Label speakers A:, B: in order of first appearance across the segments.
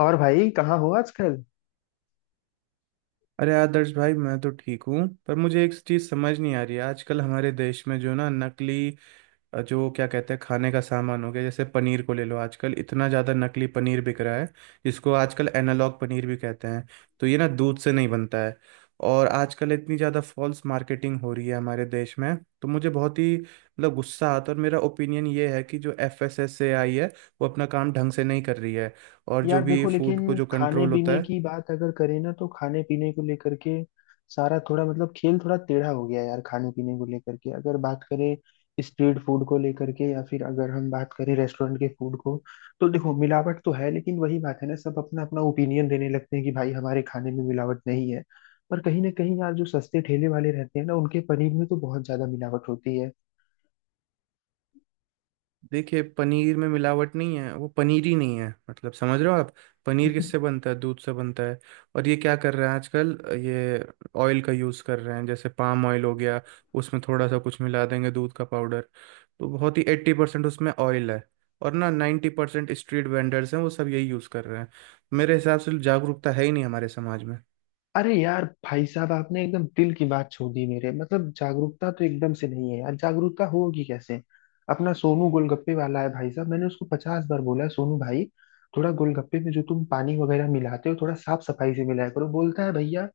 A: और भाई कहाँ हो आजकल।
B: अरे आदर्श भाई, मैं तो ठीक हूँ। पर मुझे एक चीज़ समझ नहीं आ रही है, आजकल हमारे देश में जो ना नकली जो क्या कहते हैं, खाने का सामान हो गया। जैसे पनीर को ले लो, आजकल इतना ज़्यादा नकली पनीर बिक रहा है, जिसको आजकल एनालॉग पनीर भी कहते हैं। तो ये ना दूध से नहीं बनता है। और आजकल इतनी ज़्यादा फॉल्स मार्केटिंग हो रही है हमारे देश में। तो मुझे बहुत ही मतलब गुस्सा आता है, और मेरा ओपिनियन ये है कि जो FSSAI है, वो अपना काम ढंग से नहीं कर रही है, और जो
A: यार
B: भी
A: देखो,
B: फूड को
A: लेकिन
B: जो
A: खाने
B: कंट्रोल होता
A: पीने
B: है।
A: की बात अगर करें ना, तो खाने पीने को लेकर के सारा थोड़ा मतलब खेल थोड़ा टेढ़ा हो गया यार। खाने पीने को लेकर के अगर बात करें, स्ट्रीट फूड को लेकर के, या फिर अगर हम बात करें रेस्टोरेंट के फूड को, तो देखो मिलावट तो है। लेकिन वही बात है ना, सब अपना अपना ओपिनियन देने लगते हैं कि भाई हमारे खाने में मिलावट नहीं है। पर कहीं ना कहीं यार, जो सस्ते ठेले वाले रहते हैं ना, उनके पनीर में तो बहुत ज्यादा मिलावट होती है।
B: देखिए, पनीर में मिलावट नहीं है, वो पनीर ही नहीं है, मतलब समझ रहे हो आप। पनीर किससे बनता है? दूध से बनता है। और ये क्या कर रहे हैं आजकल? ये ऑयल का यूज़ कर रहे हैं, जैसे पाम ऑयल हो गया। उसमें थोड़ा सा कुछ मिला देंगे, दूध का पाउडर। तो बहुत ही 80% उसमें ऑयल है। और ना, 90% स्ट्रीट वेंडर्स हैं, वो सब यही यूज़ कर रहे हैं। मेरे हिसाब से जागरूकता है ही नहीं हमारे समाज में।
A: अरे यार, भाई साहब आपने एकदम दिल की बात छू दी मेरे। मतलब जागरूकता तो एकदम से नहीं है यार, जागरूकता होगी कैसे। अपना सोनू गोलगप्पे वाला है भाई साहब, मैंने उसको 50 बार बोला है, सोनू भाई थोड़ा गोलगप्पे में जो तुम पानी वगैरह मिलाते हो थोड़ा साफ सफाई से मिलाया करो। बोलता है भैया,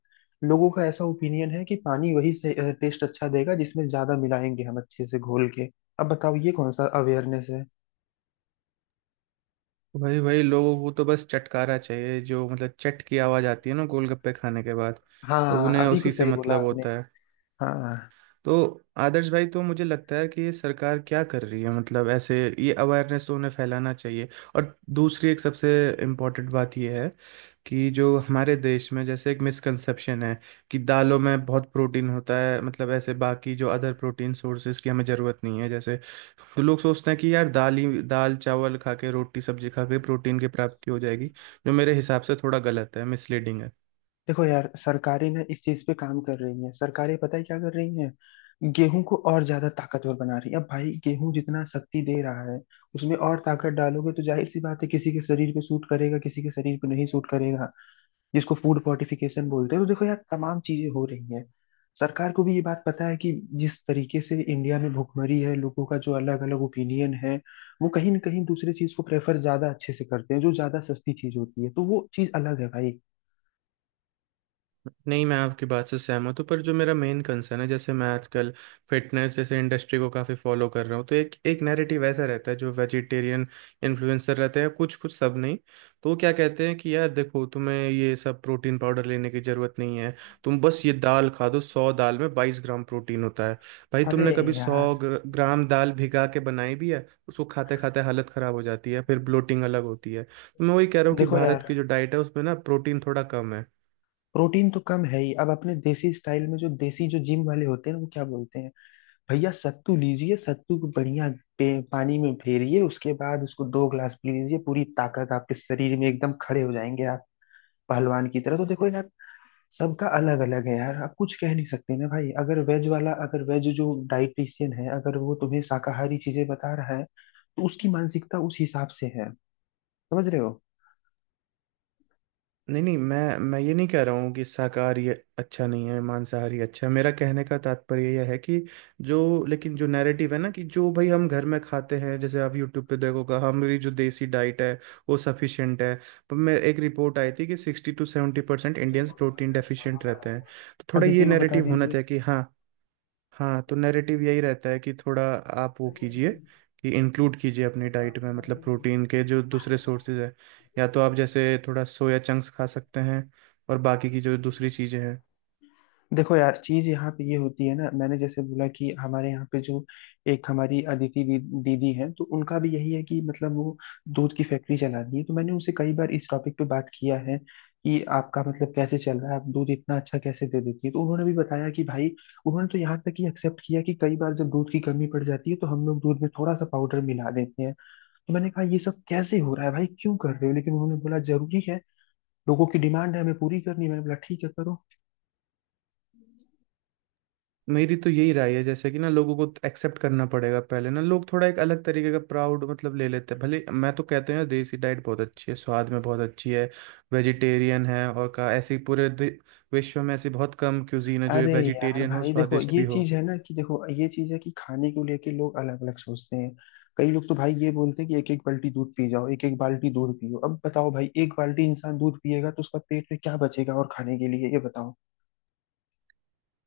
A: लोगों का ऐसा ओपिनियन है कि पानी वही से टेस्ट अच्छा देगा जिसमें ज्यादा मिलाएंगे हम अच्छे से घोल के। अब बताओ ये कौन सा अवेयरनेस है।
B: वही वही लोगों को तो बस चटकारा चाहिए, जो मतलब चट की आवाज़ आती है ना गोलगप्पे खाने के बाद। तो
A: हाँ,
B: उन्हें
A: अभी को
B: उसी से
A: सही बोला
B: मतलब
A: आपने।
B: होता है।
A: हाँ।
B: तो आदर्श भाई, तो मुझे लगता है कि ये सरकार क्या कर रही है, मतलब ऐसे ये अवेयरनेस तो उन्हें फैलाना चाहिए। और दूसरी एक सबसे इम्पोर्टेंट बात ये है कि जो हमारे देश में जैसे एक मिसकंसेप्शन है कि दालों में बहुत प्रोटीन होता है, मतलब ऐसे बाकी जो अदर प्रोटीन सोर्सेज की हमें ज़रूरत नहीं है जैसे। तो लोग सोचते हैं कि यार दाल ही दाल चावल खा के रोटी सब्जी खा के प्रोटीन की प्राप्ति हो जाएगी, जो मेरे हिसाब से थोड़ा गलत है, मिसलीडिंग है।
A: देखो यार, सरकारें ना इस चीज पे काम कर रही हैं। सरकारें पता है क्या कर रही हैं, गेहूं को और ज्यादा ताकतवर बना रही है। अब भाई गेहूं जितना शक्ति दे रहा है, उसमें और ताकत डालोगे तो जाहिर सी बात है, किसी के शरीर पे सूट करेगा किसी के शरीर पे नहीं सूट करेगा। जिसको फूड फोर्टिफिकेशन बोलते हैं। तो देखो यार तमाम चीजें हो रही हैं। सरकार को भी ये बात पता है कि जिस तरीके से इंडिया में भुखमरी है, लोगों का जो अलग अलग ओपिनियन है, वो कहीं ना कहीं दूसरे चीज को प्रेफर ज्यादा अच्छे से करते हैं, जो ज्यादा सस्ती चीज होती है। तो वो चीज अलग है भाई।
B: नहीं, मैं आपकी बात से सहमत हूँ, पर जो मेरा मेन कंसर्न है, जैसे मैं आजकल फिटनेस जैसे इंडस्ट्री को काफ़ी फॉलो कर रहा हूँ, तो एक एक नैरेटिव ऐसा रहता है, जो वेजिटेरियन इन्फ्लुएंसर रहते हैं, कुछ कुछ, सब नहीं। तो वो क्या कहते हैं कि यार देखो तुम्हें ये सब प्रोटीन पाउडर लेने की ज़रूरत नहीं है, तुम बस ये दाल खा दो, 100 दाल में 22 ग्राम प्रोटीन होता है। भाई,
A: अरे
B: तुमने कभी सौ
A: यार।
B: ग्राम दाल भिगा के बनाई भी है? उसको खाते खाते हालत ख़राब हो जाती है, फिर ब्लोटिंग अलग होती है। तो मैं वही कह रहा हूँ कि
A: देखो
B: भारत
A: यार,
B: की जो डाइट है उसमें ना प्रोटीन थोड़ा कम है।
A: प्रोटीन तो कम है ही। अब अपने देसी स्टाइल में जो देसी जो जिम वाले होते हैं वो क्या बोलते हैं, भैया सत्तू लीजिए, सत्तू को बढ़िया पानी में फेरिए, उसके बाद उसको 2 ग्लास पी लीजिए, पूरी ताकत आपके शरीर में, एकदम खड़े हो जाएंगे आप पहलवान की तरह। तो देखो यार सबका अलग अलग है यार, आप कुछ कह नहीं सकते ना भाई। अगर वेज वाला, अगर वेज जो डाइटिशियन है, अगर वो तुम्हें शाकाहारी चीजें बता रहा है, तो उसकी मानसिकता उस हिसाब से है, समझ रहे हो।
B: नहीं नहीं, मैं ये नहीं कह रहा हूँ कि शाकाहारी अच्छा नहीं है, मांसाहारी अच्छा है। मेरा कहने का तात्पर्य यह है कि जो, लेकिन जो नैरेटिव है ना, कि जो भाई हम घर में खाते हैं, जैसे आप यूट्यूब पे देखोगा, हमारी जो देसी डाइट है, वो सफिशिएंट है। पर मैं एक रिपोर्ट आई थी कि 60-70% इंडियंस प्रोटीन डेफिशिएंट रहते हैं। तो थोड़ा ये
A: अदिति को बता
B: नैरेटिव होना चाहिए कि हाँ। हाँ, तो नैरेटिव यही रहता है कि थोड़ा आप वो कीजिए,
A: दीजिए।
B: कि इंक्लूड कीजिए अपनी डाइट में, मतलब प्रोटीन के जो दूसरे सोर्सेज हैं, या तो आप जैसे थोड़ा सोया चंक्स खा सकते हैं, और बाकी की जो दूसरी चीज़ें हैं।
A: देखो यार चीज यहाँ पे ये होती है ना, मैंने जैसे बोला कि हमारे यहाँ पे जो एक हमारी अदिति दीदी हैं, तो उनका भी यही है कि मतलब वो दूध की फैक्ट्री चलाती है। तो मैंने उनसे कई बार इस टॉपिक पे बात किया है कि आपका मतलब कैसे चल रहा है, आप दूध इतना अच्छा कैसे दे देती है। तो उन्होंने भी बताया कि भाई, उन्होंने तो यहाँ तक कि एक्सेप्ट किया कि कई बार जब दूध की कमी पड़ जाती है तो हम लोग दूध में थोड़ा सा पाउडर मिला देते हैं। तो मैंने कहा ये सब कैसे हो रहा है भाई, क्यों कर रहे हो। लेकिन उन्होंने बोला जरूरी है, लोगों की डिमांड है हमें पूरी करनी है। मैंने बोला ठीक है करो।
B: मेरी तो यही राय है, जैसे कि ना लोगों को एक्सेप्ट करना पड़ेगा पहले, ना लोग थोड़ा एक अलग तरीके का प्राउड मतलब ले लेते हैं, भले मैं, तो कहते हैं देसी डाइट बहुत अच्छी है, स्वाद में बहुत अच्छी है, वेजिटेरियन है, और का ऐसी पूरे विश्व में ऐसी बहुत कम क्यूजीन है जो
A: अरे यार
B: वेजिटेरियन हो,
A: भाई देखो
B: स्वादिष्ट
A: ये
B: भी हो।
A: चीज है ना, कि देखो ये चीज है कि खाने को लेके लोग अलग अलग सोचते हैं। कई लोग तो भाई ये बोलते हैं कि एक एक बाल्टी दूध पी जाओ, एक एक बाल्टी दूध पियो। अब बताओ भाई, एक बाल्टी इंसान दूध पिएगा तो उसका पेट में क्या बचेगा और खाने के लिए, ये बताओ।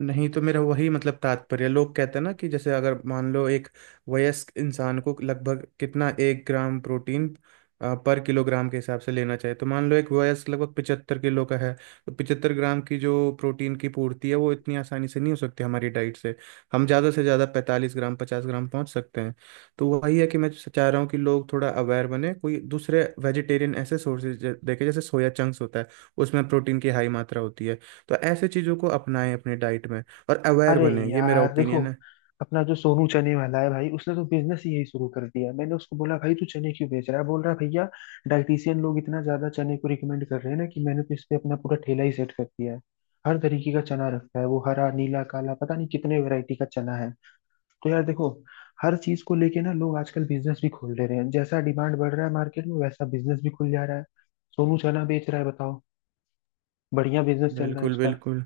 B: नहीं तो मेरा वही मतलब तात्पर्य, लोग कहते हैं ना कि जैसे, अगर मान लो, एक वयस्क इंसान को लगभग कितना एक ग्राम प्रोटीन पर किलोग्राम के हिसाब से लेना चाहिए, तो मान लो एक वयस्क लगभग 75 किलो का है। तो 75 ग्राम की जो प्रोटीन की पूर्ति है, वो इतनी आसानी से नहीं हो सकती हमारी डाइट से। हम ज़्यादा से ज़्यादा 45 ग्राम, 50 ग्राम पहुंच सकते हैं। तो वही है कि मैं चाह रहा हूँ कि लोग थोड़ा अवेयर बने, कोई दूसरे वेजिटेरियन ऐसे सोर्सेज देखे, जैसे सोया चंक्स होता है, उसमें प्रोटीन की हाई मात्रा होती है। तो ऐसे चीज़ों को अपनाएं अपने डाइट में और अवेयर
A: अरे
B: बने, ये मेरा
A: यार देखो,
B: ओपिनियन है।
A: अपना जो सोनू चने वाला है भाई, उसने तो बिजनेस ही यही शुरू कर दिया। मैंने उसको बोला भाई तू चने क्यों बेच रहा है, बोल रहा है भैया डाइटिशियन लोग इतना ज्यादा चने को रिकमेंड कर रहे हैं ना, कि मैंने तो इस पे अपना पूरा ठेला ही सेट कर दिया है। हर तरीके का चना रखता है वो, हरा नीला काला, पता नहीं कितने वैरायटी का चना है। तो यार देखो, हर चीज को लेके ना लोग आजकल बिजनेस भी खोल ले रहे हैं। जैसा डिमांड बढ़ रहा है मार्केट में वैसा बिजनेस भी खुल जा रहा है। सोनू चना बेच रहा है, बताओ। बढ़िया बिजनेस चल रहा है
B: बिल्कुल
A: उसका।
B: बिल्कुल,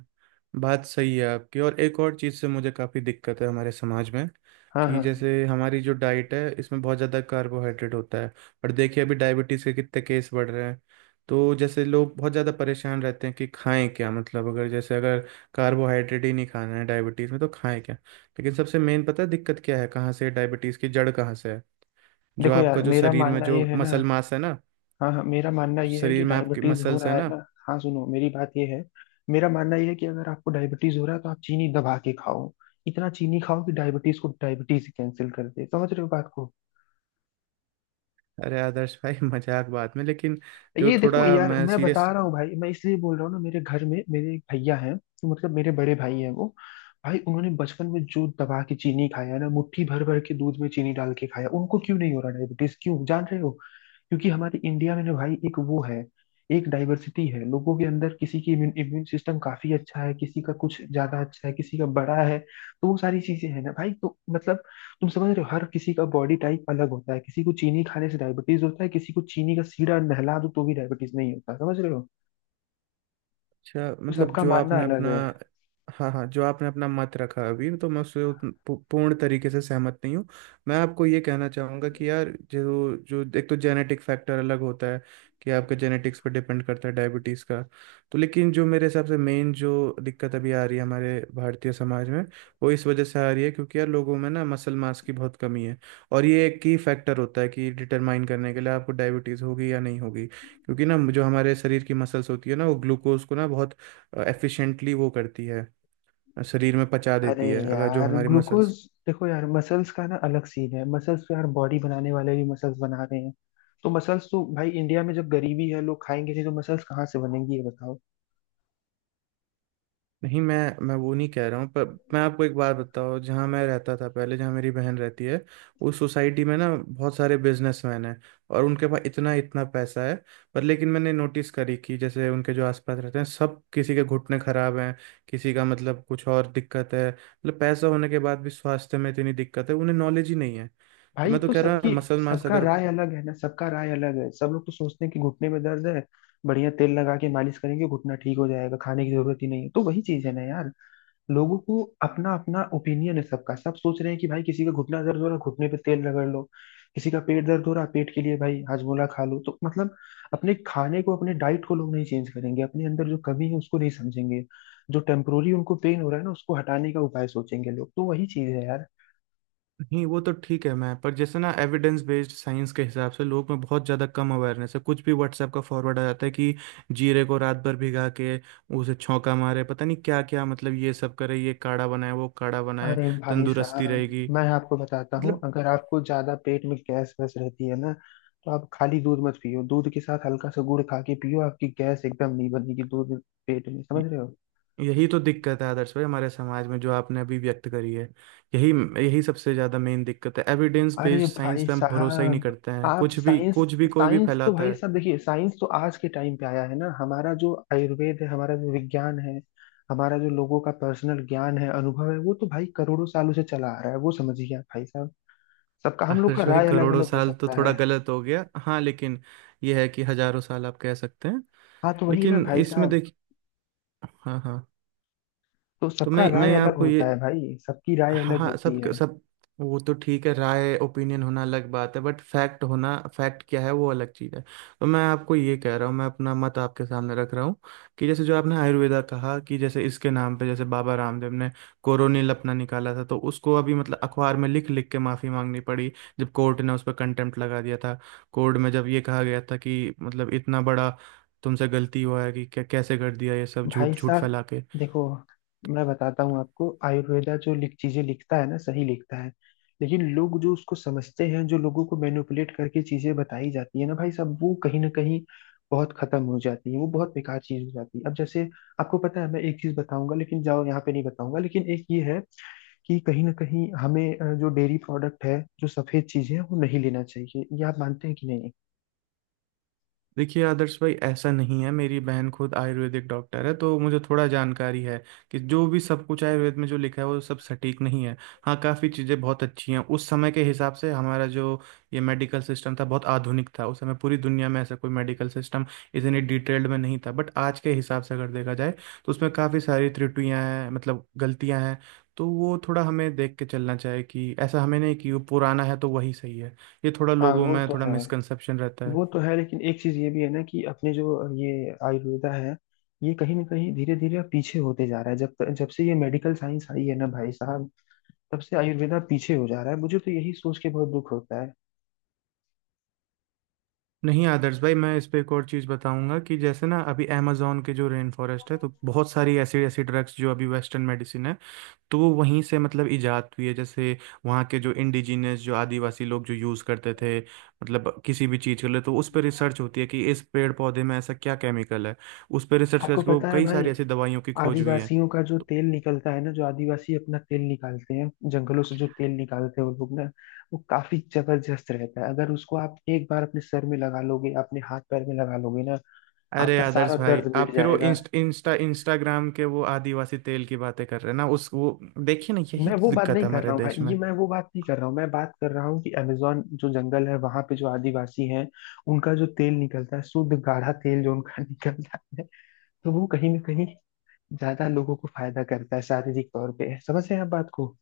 B: बात सही है आपकी। और एक और चीज़ से मुझे काफ़ी दिक्कत है हमारे समाज में,
A: हाँ
B: कि
A: हाँ।
B: जैसे हमारी जो डाइट है इसमें बहुत ज़्यादा कार्बोहाइड्रेट होता है। और देखिए अभी डायबिटीज़ के कितने केस बढ़ रहे हैं। तो जैसे लोग बहुत ज़्यादा परेशान रहते हैं कि खाएं क्या, मतलब अगर, जैसे, अगर कार्बोहाइड्रेट ही नहीं खाना है डायबिटीज़ में तो खाएं क्या। लेकिन सबसे मेन पता है दिक्कत क्या है, कहाँ से डायबिटीज़ की जड़ कहाँ से है? जो
A: देखो
B: आपका
A: यार
B: जो
A: मेरा
B: शरीर में
A: मानना
B: जो
A: ये है ना,
B: मसल मास है ना,
A: हाँ हाँ, मेरा मानना
B: जो
A: ये है
B: शरीर
A: कि
B: में आपके
A: डायबिटीज हो
B: मसल्स है
A: रहा है
B: ना।
A: ना। हाँ सुनो, मेरी बात ये है, मेरा मानना ये है कि अगर आपको डायबिटीज हो रहा है तो आप चीनी दबा के खाओ। इतना चीनी खाओ कि डायबिटीज को डायबिटीज कैंसिल कर दे, समझ रहे हो बात को।
B: अरे आदर्श भाई मजाक बात में, लेकिन जो
A: ये देखो
B: थोड़ा
A: यार,
B: मैं
A: मैं
B: सीरियस।
A: बता रहा हूँ भाई, मैं इसलिए बोल रहा हूँ ना, मेरे घर में मेरे एक भैया हैं, तो मतलब मेरे बड़े भाई हैं वो। भाई उन्होंने बचपन में जो दबा के चीनी खाया ना, मुट्ठी भर भर के दूध में चीनी डाल के खाया, उनको क्यों नहीं हो रहा डायबिटीज, क्यों जान रहे हो? क्योंकि हमारे इंडिया में ना भाई, एक वो है, एक डाइवर्सिटी है लोगों के अंदर। किसी की इम्यून सिस्टम काफी अच्छा है, किसी का कुछ ज्यादा अच्छा है, किसी का बड़ा है, तो वो सारी चीजें हैं ना भाई, तो मतलब तुम समझ रहे हो हर किसी का बॉडी टाइप अलग होता है। किसी को चीनी खाने से डायबिटीज होता है, किसी को चीनी का सीधा नहला दो तो भी डायबिटीज नहीं होता, समझ रहे हो।
B: अच्छा,
A: तो
B: मतलब
A: सबका
B: जो
A: मानना
B: आपने
A: अलग
B: अपना।
A: है।
B: हाँ हाँ, जो आपने अपना मत रखा अभी, तो मैं उससे पूर्ण तरीके से सहमत नहीं हूँ। मैं आपको ये कहना चाहूँगा कि यार, जो जो, एक तो जेनेटिक फैक्टर अलग होता है, कि आपके जेनेटिक्स पर डिपेंड करता है डायबिटीज़ का। तो लेकिन जो मेरे हिसाब से मेन जो दिक्कत अभी आ रही है हमारे भारतीय समाज में, वो इस वजह से आ रही है, क्योंकि यार लोगों में ना मसल मास की बहुत कमी है, और ये एक की फैक्टर होता है कि डिटरमाइन करने के लिए आपको डायबिटीज़ होगी या नहीं होगी। क्योंकि ना जो हमारे शरीर की मसल्स होती है ना, वो ग्लूकोज को ना बहुत एफिशिएंटली वो करती है, शरीर में पचा
A: अरे
B: देती है, अगर जो
A: यार
B: हमारी
A: ग्लूकोज।
B: मसल्स।
A: देखो यार मसल्स का ना अलग सीन है, मसल्स तो यार बॉडी बनाने वाले भी मसल्स बना रहे हैं। तो मसल्स तो भाई, इंडिया में जब गरीबी है, लोग खाएंगे नहीं तो मसल्स कहाँ से बनेंगी, ये बताओ।
B: नहीं, मैं वो नहीं कह रहा हूँ, पर मैं आपको एक बात बताऊँ, जहाँ मैं रहता था पहले, जहाँ मेरी बहन रहती है, उस सोसाइटी में ना बहुत सारे बिजनेसमैन हैं, और उनके पास इतना इतना पैसा है। पर लेकिन मैंने नोटिस करी, कि जैसे उनके जो आसपास रहते हैं सब, किसी के घुटने खराब हैं, किसी का मतलब कुछ और दिक्कत है, मतलब पैसा होने के बाद भी स्वास्थ्य में इतनी दिक्कत है, उन्हें नॉलेज ही नहीं है। तो
A: भाई
B: मैं तो
A: तो
B: कह रहा,
A: सबकी
B: मसल मास
A: सबका
B: अगर।
A: राय अलग है ना, सबका राय अलग है। सब लोग तो सोचते हैं कि घुटने में दर्द है, बढ़िया तेल लगा के मालिश करेंगे, घुटना ठीक हो जाएगा, खाने की जरूरत ही नहीं है। तो वही चीज है ना यार, लोगों को अपना अपना ओपिनियन है। सबका सब सोच रहे हैं कि भाई, किसी का घुटना दर्द हो रहा है, घुटने पे तेल रगड़ लो, किसी का पेट दर्द हो रहा है, पेट के लिए भाई हाजमोला खा लो। तो मतलब अपने खाने को, अपने डाइट को लोग नहीं चेंज करेंगे, अपने अंदर जो कमी है उसको नहीं समझेंगे, जो टेम्पोरी उनको पेन हो रहा है ना उसको हटाने का उपाय सोचेंगे लोग। तो वही चीज है यार।
B: नहीं, वो तो ठीक है, मैं पर जैसे ना एविडेंस बेस्ड साइंस के हिसाब से लोग में बहुत ज़्यादा कम अवेयरनेस है, कुछ भी व्हाट्सएप का फॉरवर्ड आ जाता है कि जीरे को रात भर भिगा के उसे छौंका मारे, पता नहीं क्या क्या, मतलब ये सब करे, ये काढ़ा बनाए, वो काढ़ा बनाए,
A: अरे भाई
B: तंदुरुस्ती
A: साहब
B: रहेगी,
A: मैं आपको बताता हूँ,
B: मतलब।
A: अगर आपको ज्यादा पेट में गैस वैस रहती है ना, तो आप खाली दूध मत पियो, दूध के साथ हल्का सा गुड़ खा के पियो, आपकी गैस एकदम नहीं बनेगी दूध पेट में,
B: य-
A: समझ रहे हो।
B: यही तो दिक्कत है आदर्श भाई हमारे समाज में, जो आपने अभी व्यक्त करी है। यही यही सबसे ज़्यादा मेन दिक्कत है, एविडेंस
A: अरे
B: बेस्ड साइंस
A: भाई
B: पे हम भरोसा ही नहीं
A: साहब,
B: करते हैं,
A: आप साइंस
B: कुछ भी कोई भी
A: साइंस तो
B: फैलाता
A: भाई
B: है।
A: साहब देखिए, साइंस तो आज के टाइम पे आया है ना। हमारा जो आयुर्वेद है, हमारा जो विज्ञान है, हमारा जो लोगों का पर्सनल ज्ञान है, अनुभव है, वो तो भाई करोड़ों सालों से चला आ रहा है, वो समझिए आप भाई साहब। सबका, हम लोग का
B: आदर्श भाई,
A: राय अलग
B: करोड़ों
A: अलग हो
B: साल तो
A: सकता
B: थोड़ा
A: है।
B: गलत हो गया, हाँ, लेकिन ये है कि हजारों साल आप कह सकते हैं।
A: हाँ तो वही ना
B: लेकिन
A: भाई
B: इसमें
A: साहब।
B: देखिए, हाँ हाँ,
A: तो
B: तो
A: सबका
B: मैं
A: राय
B: मैं
A: अलग
B: आपको ये,
A: होता है भाई सबकी राय
B: हाँ
A: अलग
B: हाँ,
A: होती
B: सब
A: है।
B: सब, वो तो ठीक है, राय, ओपिनियन होना अलग बात है, बट फैक्ट होना, फैक्ट क्या है वो अलग चीज़ है। तो मैं आपको ये कह रहा हूँ, मैं अपना मत आपके सामने रख रहा हूँ, कि जैसे, जो आपने आयुर्वेदा कहा, कि जैसे इसके नाम पे, जैसे बाबा रामदेव ने कोरोनिल अपना निकाला था, तो उसको अभी मतलब अखबार में लिख लिख के माफ़ी मांगनी पड़ी, जब कोर्ट ने उस पर कंटेम्प्ट लगा दिया था। कोर्ट में जब ये कहा गया था कि मतलब इतना बड़ा तुमसे गलती हुआ है, कि कैसे कर दिया ये सब,
A: भाई
B: झूठ झूठ
A: साहब
B: फैला के।
A: देखो, मैं बताता हूँ आपको, आयुर्वेदा जो लिख चीजें लिखता है ना, सही लिखता है। लेकिन लोग जो उसको समझते हैं, जो लोगों को मैनिपुलेट करके चीजें बताई जाती है ना भाई साहब, वो कहीं ना कहीं बहुत खत्म हो जाती है, वो बहुत बेकार चीज हो जाती है। अब जैसे, आपको पता है मैं एक चीज बताऊंगा लेकिन जाओ यहाँ पे नहीं बताऊंगा, लेकिन एक ये है कि कहीं ना कहीं हमें जो डेयरी प्रोडक्ट है, जो सफेद चीजें हैं, वो नहीं लेना चाहिए, ये आप मानते हैं कि नहीं।
B: देखिए आदर्श भाई, ऐसा नहीं है, मेरी बहन खुद आयुर्वेदिक डॉक्टर है, तो मुझे थोड़ा जानकारी है, कि जो भी सब कुछ आयुर्वेद में जो लिखा है वो सब सटीक नहीं है। हाँ, काफ़ी चीज़ें बहुत अच्छी हैं, उस समय के हिसाब से, हमारा जो ये मेडिकल सिस्टम था बहुत आधुनिक था, उस समय पूरी दुनिया में ऐसा कोई मेडिकल सिस्टम इतनी डिटेल्ड में नहीं था। बट आज के हिसाब से अगर देखा जाए तो उसमें काफ़ी सारी त्रुटियां हैं, मतलब गलतियां हैं। तो वो थोड़ा हमें देख के चलना चाहिए, कि ऐसा हमें नहीं कि वो पुराना है तो वही सही है। ये थोड़ा
A: हाँ
B: लोगों
A: वो
B: में
A: तो
B: थोड़ा
A: है,
B: मिसकंसेप्शन रहता है।
A: वो तो है। लेकिन एक चीज ये भी है ना कि अपने जो ये आयुर्वेदा है, ये कहीं ना कहीं धीरे धीरे अब पीछे होते जा रहा है। जब जब से ये मेडिकल साइंस आई है ना भाई साहब, तब से आयुर्वेदा पीछे हो जा रहा है, मुझे तो यही सोच के बहुत दुख होता है।
B: नहीं आदर्श भाई, मैं इस पे एक और चीज़ बताऊंगा, कि जैसे ना अभी अमेजोन के जो रेन फॉरेस्ट है, तो बहुत सारी ऐसी ऐसी ड्रग्स जो अभी वेस्टर्न मेडिसिन है, तो वो वहीं से मतलब इजाद हुई है। जैसे वहाँ के जो इंडिजिनियस, जो आदिवासी लोग जो यूज़ करते थे मतलब किसी भी चीज़ के लिए, तो उस पर रिसर्च होती है कि इस पेड़ पौधे में ऐसा क्या केमिकल है, उस पर रिसर्च
A: आपको
B: करके वो
A: पता है
B: कई
A: भाई,
B: सारी ऐसी दवाइयों की खोज हुई है।
A: आदिवासियों का जो
B: तो-
A: तेल निकलता है ना, जो आदिवासी अपना तेल निकालते हैं, जंगलों से जो तेल निकालते हैं वो लोग ना, वो काफी जबरदस्त रहता है। अगर उसको आप एक बार अपने सर में लगा लोगे, अपने हाथ पैर में लगा लोगे ना,
B: अरे
A: आपका सारा
B: आदर्श भाई,
A: दर्द
B: आप
A: मिट
B: फिर वो
A: जाएगा।
B: इंस्टाग्राम के वो आदिवासी तेल की बातें कर रहे हैं ना, उस वो देखिए ना, यही
A: मैं वो
B: तो
A: बात
B: दिक्कत है
A: नहीं कर
B: हमारे
A: रहा हूँ
B: देश
A: भाई,
B: में।
A: ये मैं वो बात नहीं कर रहा हूँ। मैं बात कर रहा हूँ कि अमेजोन जो जंगल है वहां पे जो आदिवासी हैं, उनका जो तेल निकलता है, शुद्ध गाढ़ा तेल जो उनका निकलता है, तो वो कहीं ना कहीं ज्यादा लोगों को फायदा करता है शारीरिक तौर पे, समझ रहे हैं आप बात को।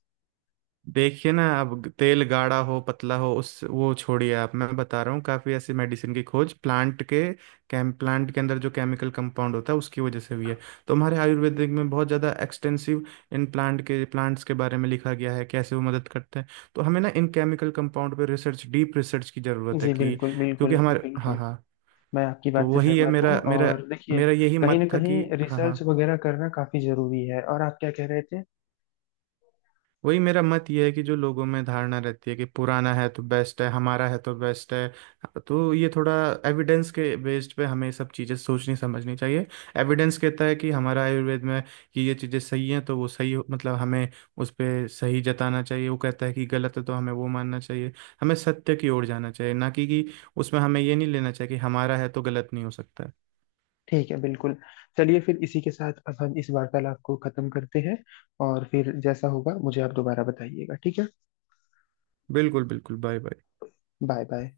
B: देखिए ना, अब तेल गाढ़ा हो पतला हो उस वो छोड़िए आप, मैं बता रहा हूँ, काफ़ी ऐसी मेडिसिन की खोज, प्लांट के कैम प्लांट के अंदर जो केमिकल कंपाउंड होता है उसकी वजह से हुई है। तो हमारे आयुर्वेदिक में बहुत ज़्यादा एक्सटेंसिव इन प्लांट के, प्लांट्स के बारे में लिखा गया है कैसे वो मदद करते हैं। तो हमें ना इन केमिकल कंपाउंड पे रिसर्च, डीप रिसर्च की ज़रूरत है
A: जी
B: कि,
A: बिल्कुल बिल्कुल
B: क्योंकि हमारे, हाँ
A: बिल्कुल।
B: हाँ,
A: मैं आपकी
B: तो
A: बात से
B: वही है
A: सहमत
B: मेरा
A: हूँ
B: मेरा
A: और देखिए
B: मेरा यही
A: कहीं
B: मत
A: ना
B: था
A: कहीं
B: कि, हाँ हाँ,
A: रिसर्च वगैरह करना काफी जरूरी है। और आप क्या कह रहे थे?
B: वही मेरा मत ये है कि जो लोगों में धारणा रहती है कि पुराना है तो बेस्ट है, हमारा है तो बेस्ट है। तो ये थोड़ा एविडेंस के बेस्ड पे हमें सब चीज़ें सोचनी समझनी चाहिए। एविडेंस कहता है कि हमारा आयुर्वेद में, कि ये चीज़ें सही हैं तो वो मतलब हमें उस पे सही जताना चाहिए, वो कहता है कि गलत है तो हमें वो मानना चाहिए। हमें सत्य की ओर जाना चाहिए, ना कि उसमें हमें ये नहीं लेना चाहिए कि हमारा है तो गलत नहीं हो सकता है।
A: ठीक है बिल्कुल। चलिए फिर इसी के साथ अब हम इस वार्तालाप को खत्म करते हैं, और फिर जैसा होगा मुझे आप दोबारा बताइएगा, ठीक है।
B: बिल्कुल बिल्कुल, बाय बाय।
A: Bye bye.